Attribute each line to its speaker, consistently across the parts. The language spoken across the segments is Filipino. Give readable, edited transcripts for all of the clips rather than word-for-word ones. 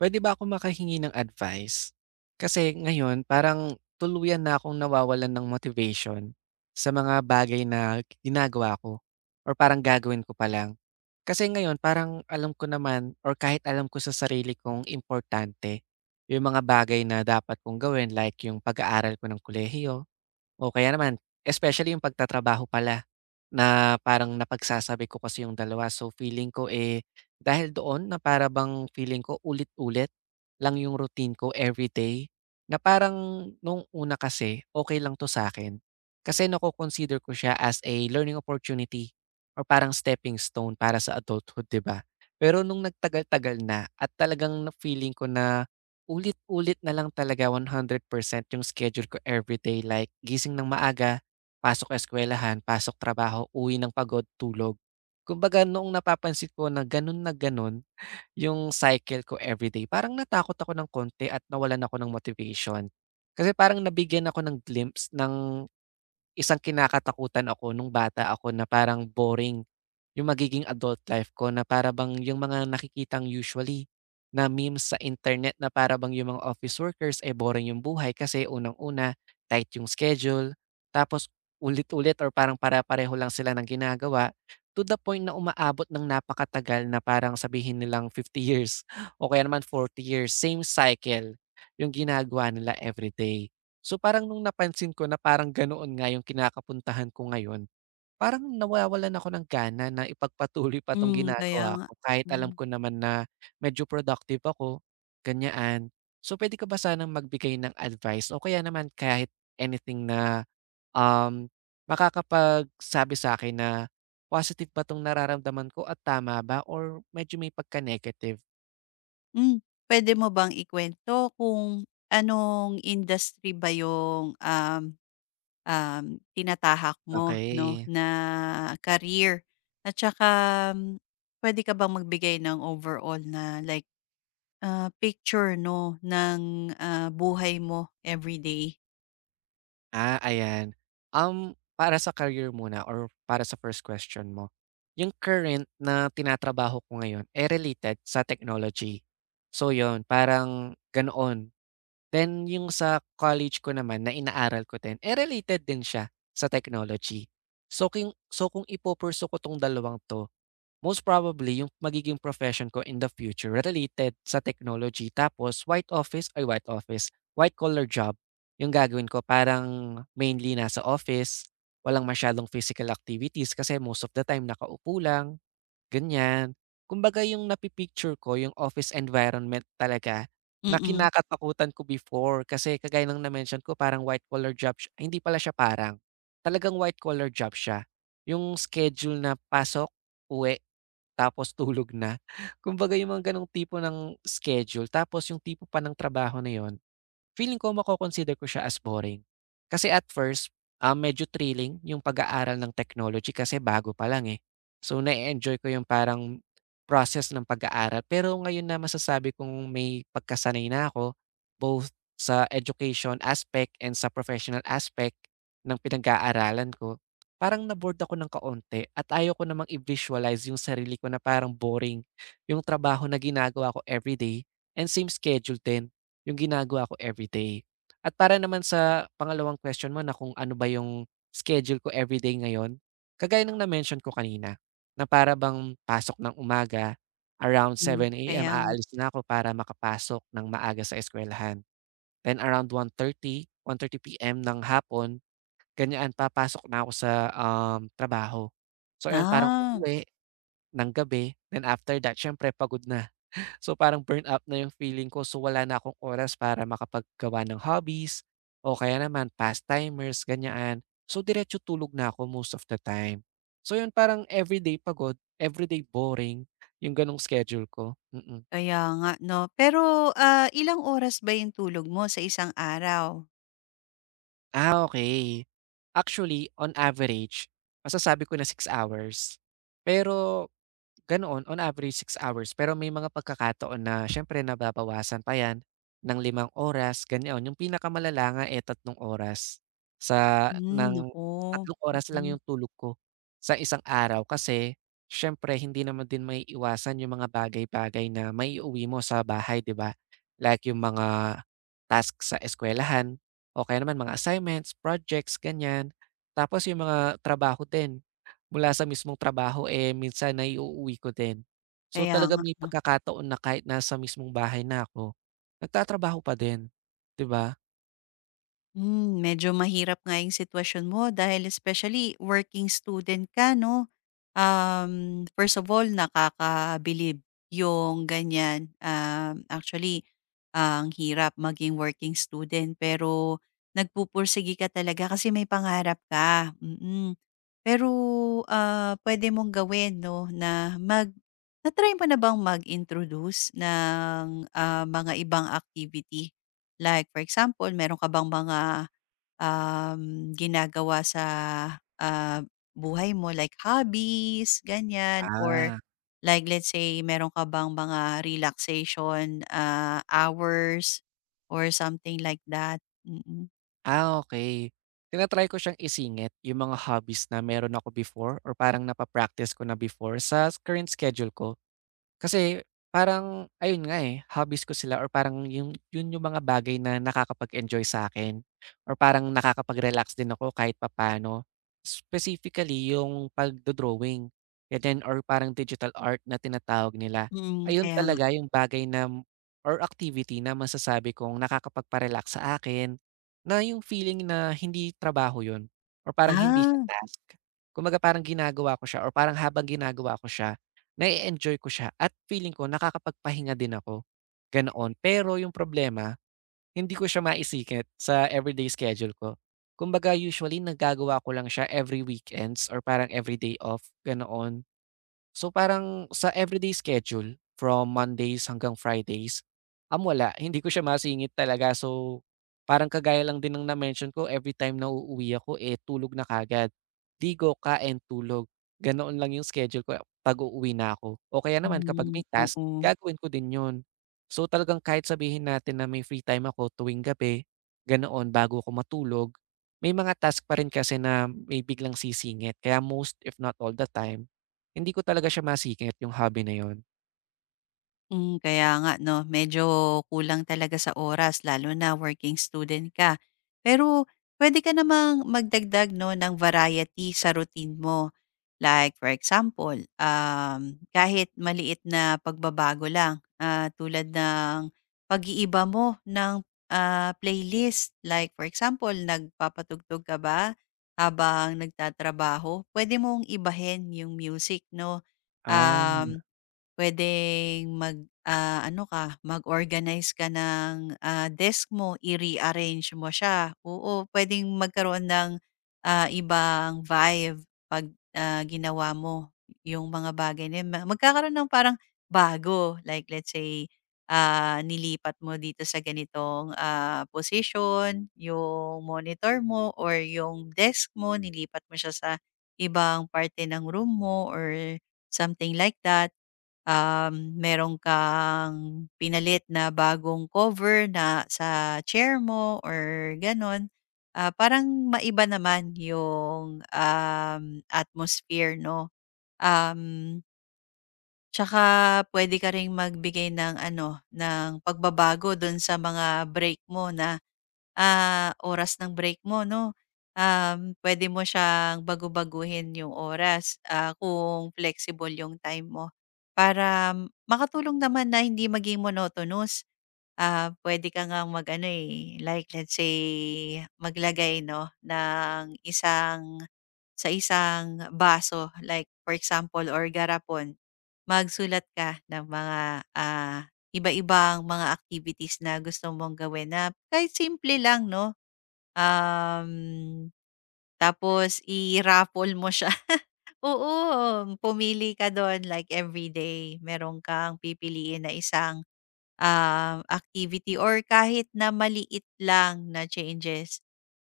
Speaker 1: Puwede ba ako makahingi ng advice? Kasi ngayon parang tuluyan na akong nawawalan ng motivation sa mga bagay na ginagawa ko or parang gagawin ko pa lang. Kasi ngayon parang alam ko naman or kahit alam ko sa sarili kong importante yung mga bagay na dapat kong gawin like yung pag-aaral ko ng kolehiyo, o kaya naman, especially yung pagtatrabaho pala na parang napagsasabi ko kasi yung dalawa. So feeling ko, eh, dahil doon na para bang feeling ko ulit-ulit lang yung routine ko every day na parang nung una kasi okay lang 'to sa akin kasi nako-consider ko siya as a learning opportunity or parang stepping stone para sa adulthood, 'di ba? Pero nung nagtagal-tagal na at talagang na feeling ko na ulit-ulit na lang talaga 100% yung schedule ko everyday like gising ng maaga, pasok eskuwelahan, pasok trabaho, uwi ng pagod, tulog. Kumbaga noong napapansin ko na ganun yung cycle ko everyday, parang natakot ako ng konti at nawalan ako ng motivation. Kasi parang nabigyan ako ng glimpse ng isang kinakatakutan ako nung bata ako na parang boring. Yung magiging adult life ko na para bang yung mga nakikitang usually na memes sa internet na para bang yung mga office workers ay boring yung buhay kasi unang-una, tight yung schedule, tapos ulit-ulit or parang pare-pareho lang sila ng ginagawa to the point na umaabot ng napakatagal na parang sabihin nilang fifty years o kaya naman forty years, same cycle yung ginagawa nila everyday. So parang nung napansin ko na parang ganoon nga yung kinakapuntahan ko ngayon, parang nawawalan ako ng gana na ipagpatuloy pa 'tong
Speaker 2: Hmm, kaya
Speaker 1: ginagawa
Speaker 2: nga.
Speaker 1: ko kahit alam
Speaker 2: Hmm.
Speaker 1: ko naman na medyo productive ako, ganyan. So, puwede ka ba sanang magbigay ng advice o kaya naman kahit anything na, um, makakapagsabi sa'kin na positive ba 'tong nararamdaman ko at tama ba or medyo may pagka-negative?
Speaker 2: Hmm, Puwede mo bang ikuwento kung anong industry ba yung, um, um, tinatahak mo 'no,
Speaker 1: Okey.
Speaker 2: na career? At saka, hmm, puwede ka bang magbigay ng overall na like, picture 'no, ng, buhay mo everyday?
Speaker 1: Ah, ayan. Para sa career muna or para sa first question mo, yung current na tinatrabaho ko ngayon, eh, related sa technology. So yon parang ganoon. Then yung sa college ko naman na inaaral ko din, eh, related din siya sa technology. So, kung ipo ko tong dalawang to, most probably, yung magiging profession ko in the future related sa technology. Tapos white office ay white office, white collar job yung gagawin ko. Parang mainly nasa office, walang masyadong physical activities kasi most of the time nakaupo lang, ganyan. Kumbaga yung napipicture ko, yung office environment talaga na
Speaker 2: Mm,
Speaker 1: kinakatakutan ko before kasi kagaya ng na-mention ko parang white collar job siya. Ay, hindi pala siya parang. Talagang white collar job siya. Yung schedule na pasok, uwi, tapos tulog na. Kumbaga yung mga gano'ng tipo ng schedule tapos yung tipo pa ng trabaho na yun, feeling ko mako-consider ko siya as boring. Kasi at first, medyo thrilling yung pag-aaral ng technology kasi bago pa lang eh. So na enjoy ko yung parang process ng pag-aaral. Pero ngayon na masasabi kong may pagkasanay na ako both sa education aspect and sa professional aspect ng pinag-aaralan ko, parang na-bored ako ng kaonte at ayaw ko namang i-visualize yung sarili ko na parang boring yung trabaho na ginagawa ko everyday and same schedule din. Yung ginagawa ko everyday. At para naman sa pangalawang question mo na kung ano ba yung schedule ko everyday ngayon, kagaya ng na-mention ko kanina, na para bang pasok ng umaga, around
Speaker 2: hmm,
Speaker 1: 7 a.m.
Speaker 2: kaya nga.
Speaker 1: aalis na ako para makapasok ng maaga sa eskuwelahan. Then around 1:30 p.m. ng hapon, ganyan papasok na ako sa, trabaho. So ayun, parang
Speaker 2: Ah,
Speaker 1: uuwi ng gabi, then after that siyempre pagod na. So, parang burn out na yung feeling ko. So, wala na akong oras para makapaggawa ng hobbies o kaya naman pastimers, ganyan. So, diretso tulog na ako most of the time. So, yun parang everyday pagod, everyday boring yung ganong schedule ko. Mm-mm.
Speaker 2: kaya nga 'no. Pero, ilang oras ba yung tulog mo sa isang araw?
Speaker 1: Ah, okay. Actually, on average, masasabi ko na six hours. Pero ganoon, on average six hours pero may mga pagkakataon na siyempre nababawasan pa 'yan ng limang oras ganoon. Yung pinakamalala nga, eh, tatlong oras sa
Speaker 2: Hmm,
Speaker 1: ng
Speaker 2: naku,
Speaker 1: tatlong oras lang
Speaker 2: mm.
Speaker 1: yung tulog ko sa isang araw kasi siyempre hindi naman din may iwasan yung mga bagay-bagay na maiuwi mo sa bahay, 'di ba? Like yung mga task sa eskuwelahan o kaya naman mga assignments, projects, ganyan. Tapos yung mga trabaho din. Mula sa mismong trabaho, eh, minsan naiuuwi ko din. So,
Speaker 2: Kaya
Speaker 1: talaga
Speaker 2: nga
Speaker 1: may
Speaker 2: 'no.
Speaker 1: pagkakataon na kahit nasa mismong bahay na ako, nagtatrabaho pa din, 'di ba?
Speaker 2: Medyo mahirap nga yung sitwasyon mo dahil especially working student ka, no? First of all, nakakabilib yung ganyan. Actually, ang hirap maging working student pero nagpupursigi ka talaga kasi may pangarap ka. Mm. Pero pwede mong gawin, no, na mag na-try mo na bang mag-introduce ng mga ibang activity? Like, for example, meron ka bang mga ginagawa sa, ah, buhay mo like hobbies, ganyan or
Speaker 1: Ah.
Speaker 2: like let's say meron ka bang mga relaxation, hours or something like that? Mm. Mm.
Speaker 1: Ah, okay, tinatry ko siyang isingit, yung mga hobbies na meron ako before or parang napa-practice ko na before sa current schedule ko. Kasi parang ayun nga, eh, hobbies ko sila or parang yung mga bagay na nakakapag-enjoy sa akin or parang nakakapag-relax din ako kahit papaano. Specifically yung pagdo-drawing, ganyan or parang digital art na tinatawag nila.
Speaker 2: Mm,
Speaker 1: Ayun
Speaker 2: kaya nga.
Speaker 1: talaga yung bagay na or activity na masasabi kong nakakapagpa-relax sa akin na yung feeling na hindi trabaho yun or parang hindi siya
Speaker 2: Ah,
Speaker 1: task. Kumbaga parang ginagawa ko siya or parang habang ginagawa ko siya, nae-enjoy ko siya at feeling ko nakakapagpahinga din ako, ganoon. Pero yung problema, hindi ko siya maisikip sa everyday schedule ko. Kumbaga usually nagagawa ko lang siya every weekends or parang everyday off, ganoon. So parang sa everyday schedule from Mondays hanggang Fridays, wala. Hindi ko siya masingit talaga. So parang kagaya lang din ng na-mention ko, every time na uuwi ako, eh tulog na kagad. Digo, kain, tulog. Ganoon lang yung schedule ko eh, pag uuwi na ako. O kaya naman kapag
Speaker 2: mm,
Speaker 1: may task,
Speaker 2: oo.
Speaker 1: gagawin ko din yun. So talagang kahit sabihin natin na may free time ako tuwing gabi, ganoon bago ako matulog, may mga task pa rin kasi na may biglang sisingit. Kaya most if not all the time, hindi ko talaga siya masikip yung hobby na yun.
Speaker 2: Hmm, kaya nga 'no, medyo kulang talaga sa oras lalo na working student ka. Pero pwede ka namang magdagdag 'no ng variety sa routine mo. Like for example, kahit maliit na pagbabago lang, tulad ng pag-iiba mo ng, playlist. Like for example, nagpapatugtog ka ba habang nagtatrabaho? Pwede mong ibahin yung music 'no.
Speaker 1: Ah, hmm,
Speaker 2: Um Puwedeng mag, mag-organize ka ng, desk mo, i-rearrange mo siya. Oo, puwedeng magkaroon ng, ibang vibe 'pag, ginawa mo yung mga bagay na yun. Magkakaroon ng parang bago, like let's say, nilipat mo dito sa ganitong, position yung monitor mo or yung desk mo, nilipat mo siya sa ibang parte ng room mo or something like that. Meron kang pinalit na bagong cover na sa chair mo or gano'n, parang maiba naman yung, atmosphere 'no. Um, Tsaka pwede ka ring magbigay ng ano, ng pagbabago do'n sa mga break mo na oras ng break mo 'no. Pwede mo siyang baguhin yung oras, kung flexible yung time mo para makatulong naman na hindi maging monotonous. Ah, pwede ka ngang mag-ano, eh, like let's say maglagay 'no ng sa isang baso like for example or garapon, magsulat ka ng mga, ah iba-ibang mga activities na gusto mong gawin na kahit simple lang 'no, um, tapos i-raffle mo siya. Oo, pumili ka dun like everyday meron kang pipiliin na isang, activity or kahit na maliit lang na changes.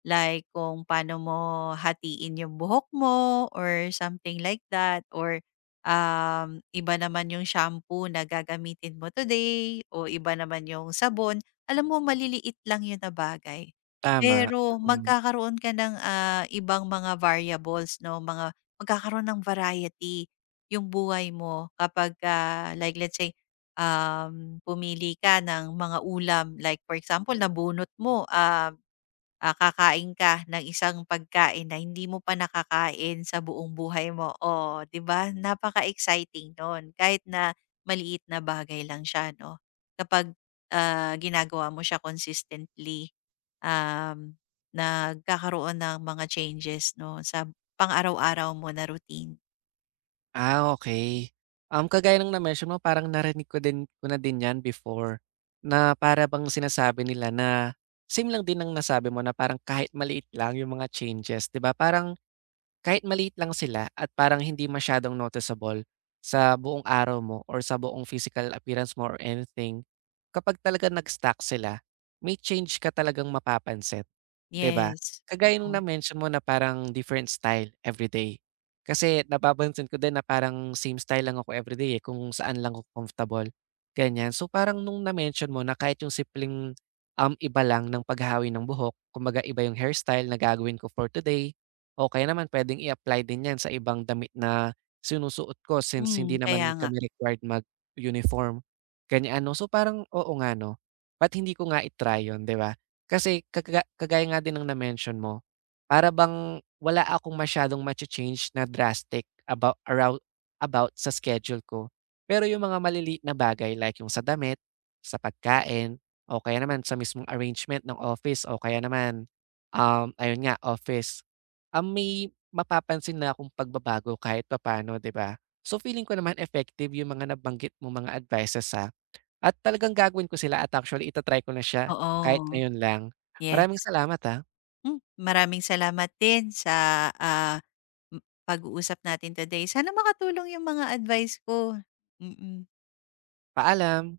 Speaker 2: Like kung paano mo hatiin yung buhok mo or something like that or iba naman yung shampoo na gagamitin mo today o iba naman yung sabon. Alam mo, maliliit lang yun na bagay.
Speaker 1: tama,
Speaker 2: Pero
Speaker 1: mm.
Speaker 2: magkakaroon ka ng ibang mga variables, no? Mga, magkakaroon ng variety yung buhay mo kapag, like let's say, pumili ka ng mga ulam. Like for example, nabunot mo. Kakain ka ng isang pagkain na hindi mo pa nakakain sa buong buhay mo. Oh, 'di ba? Napaka-exciting no'n kahit na maliit na bagay lang siya 'no, kapag, ginagawa mo siya consistently, um, nagkakaroon ng mga changes 'no, sa pang-araw-araw mo na routine.
Speaker 1: Ah, okay. Kagaya ng na-mention mo parang narinig ko din ko na din 'yan before, na para bang sinasabi nila na same lang din ng nasabi mo na parang kahit maliit lang yung mga changes, 'di ba? Parang kahit maliit lang sila at parang hindi masyadong noticeable sa buong araw mo or sa buong physical appearance mo or anything, kapag talaga nag-stack sila, may change ka talagang mapapansin. 'Di ba?
Speaker 2: Yes,
Speaker 1: Kagaya nung
Speaker 2: oo.
Speaker 1: na-mention mo na parang different style everyday. Kasi napapansin ko din na parang same style lang ako everyday, eh, kung saan lang ako comfortable, ganyan. So, parang nung na-mention mo na kahit yung simpleng, iba lang ng paghahawi ng buhok, kumbaga iba yung hairstyle na gagawin ko for today o kaya naman pwedeng i-apply din 'yan sa ibang damit na sinusuot ko since
Speaker 2: Hmm,
Speaker 1: hindi
Speaker 2: kaya
Speaker 1: naman
Speaker 2: nga.
Speaker 1: kami required mag-uniform, ganyan, 'no. So, parang oo nga, 'no, ba't hindi ko nga i-try 'yun, 'di ba? Kasi kagaya nga din ng na-mention mo, para bang wala akong masyadong macha-change na drastic about sa schedule ko. Pero yung mga maliliit na bagay like yung sa damit, sa pagkain, o kaya naman sa mismong arrangement ng office o kaya naman, ayun nga office, may mapapansin na akong pagbabago kahit papaano, 'di ba? So, feeling ko naman effective yung mga nabanggit mo mga advices, sa at talagang gagawin ko sila at actually ita-try ko na siya kahit
Speaker 2: Oo,
Speaker 1: ngayon lang. Maraming
Speaker 2: yes.
Speaker 1: salamat, ah.
Speaker 2: Hmm, maraming salamat din sa, ah, m pag-uusap natin today. Sana makatulong yung mga advice ko. Mm. Mm.
Speaker 1: Paalam.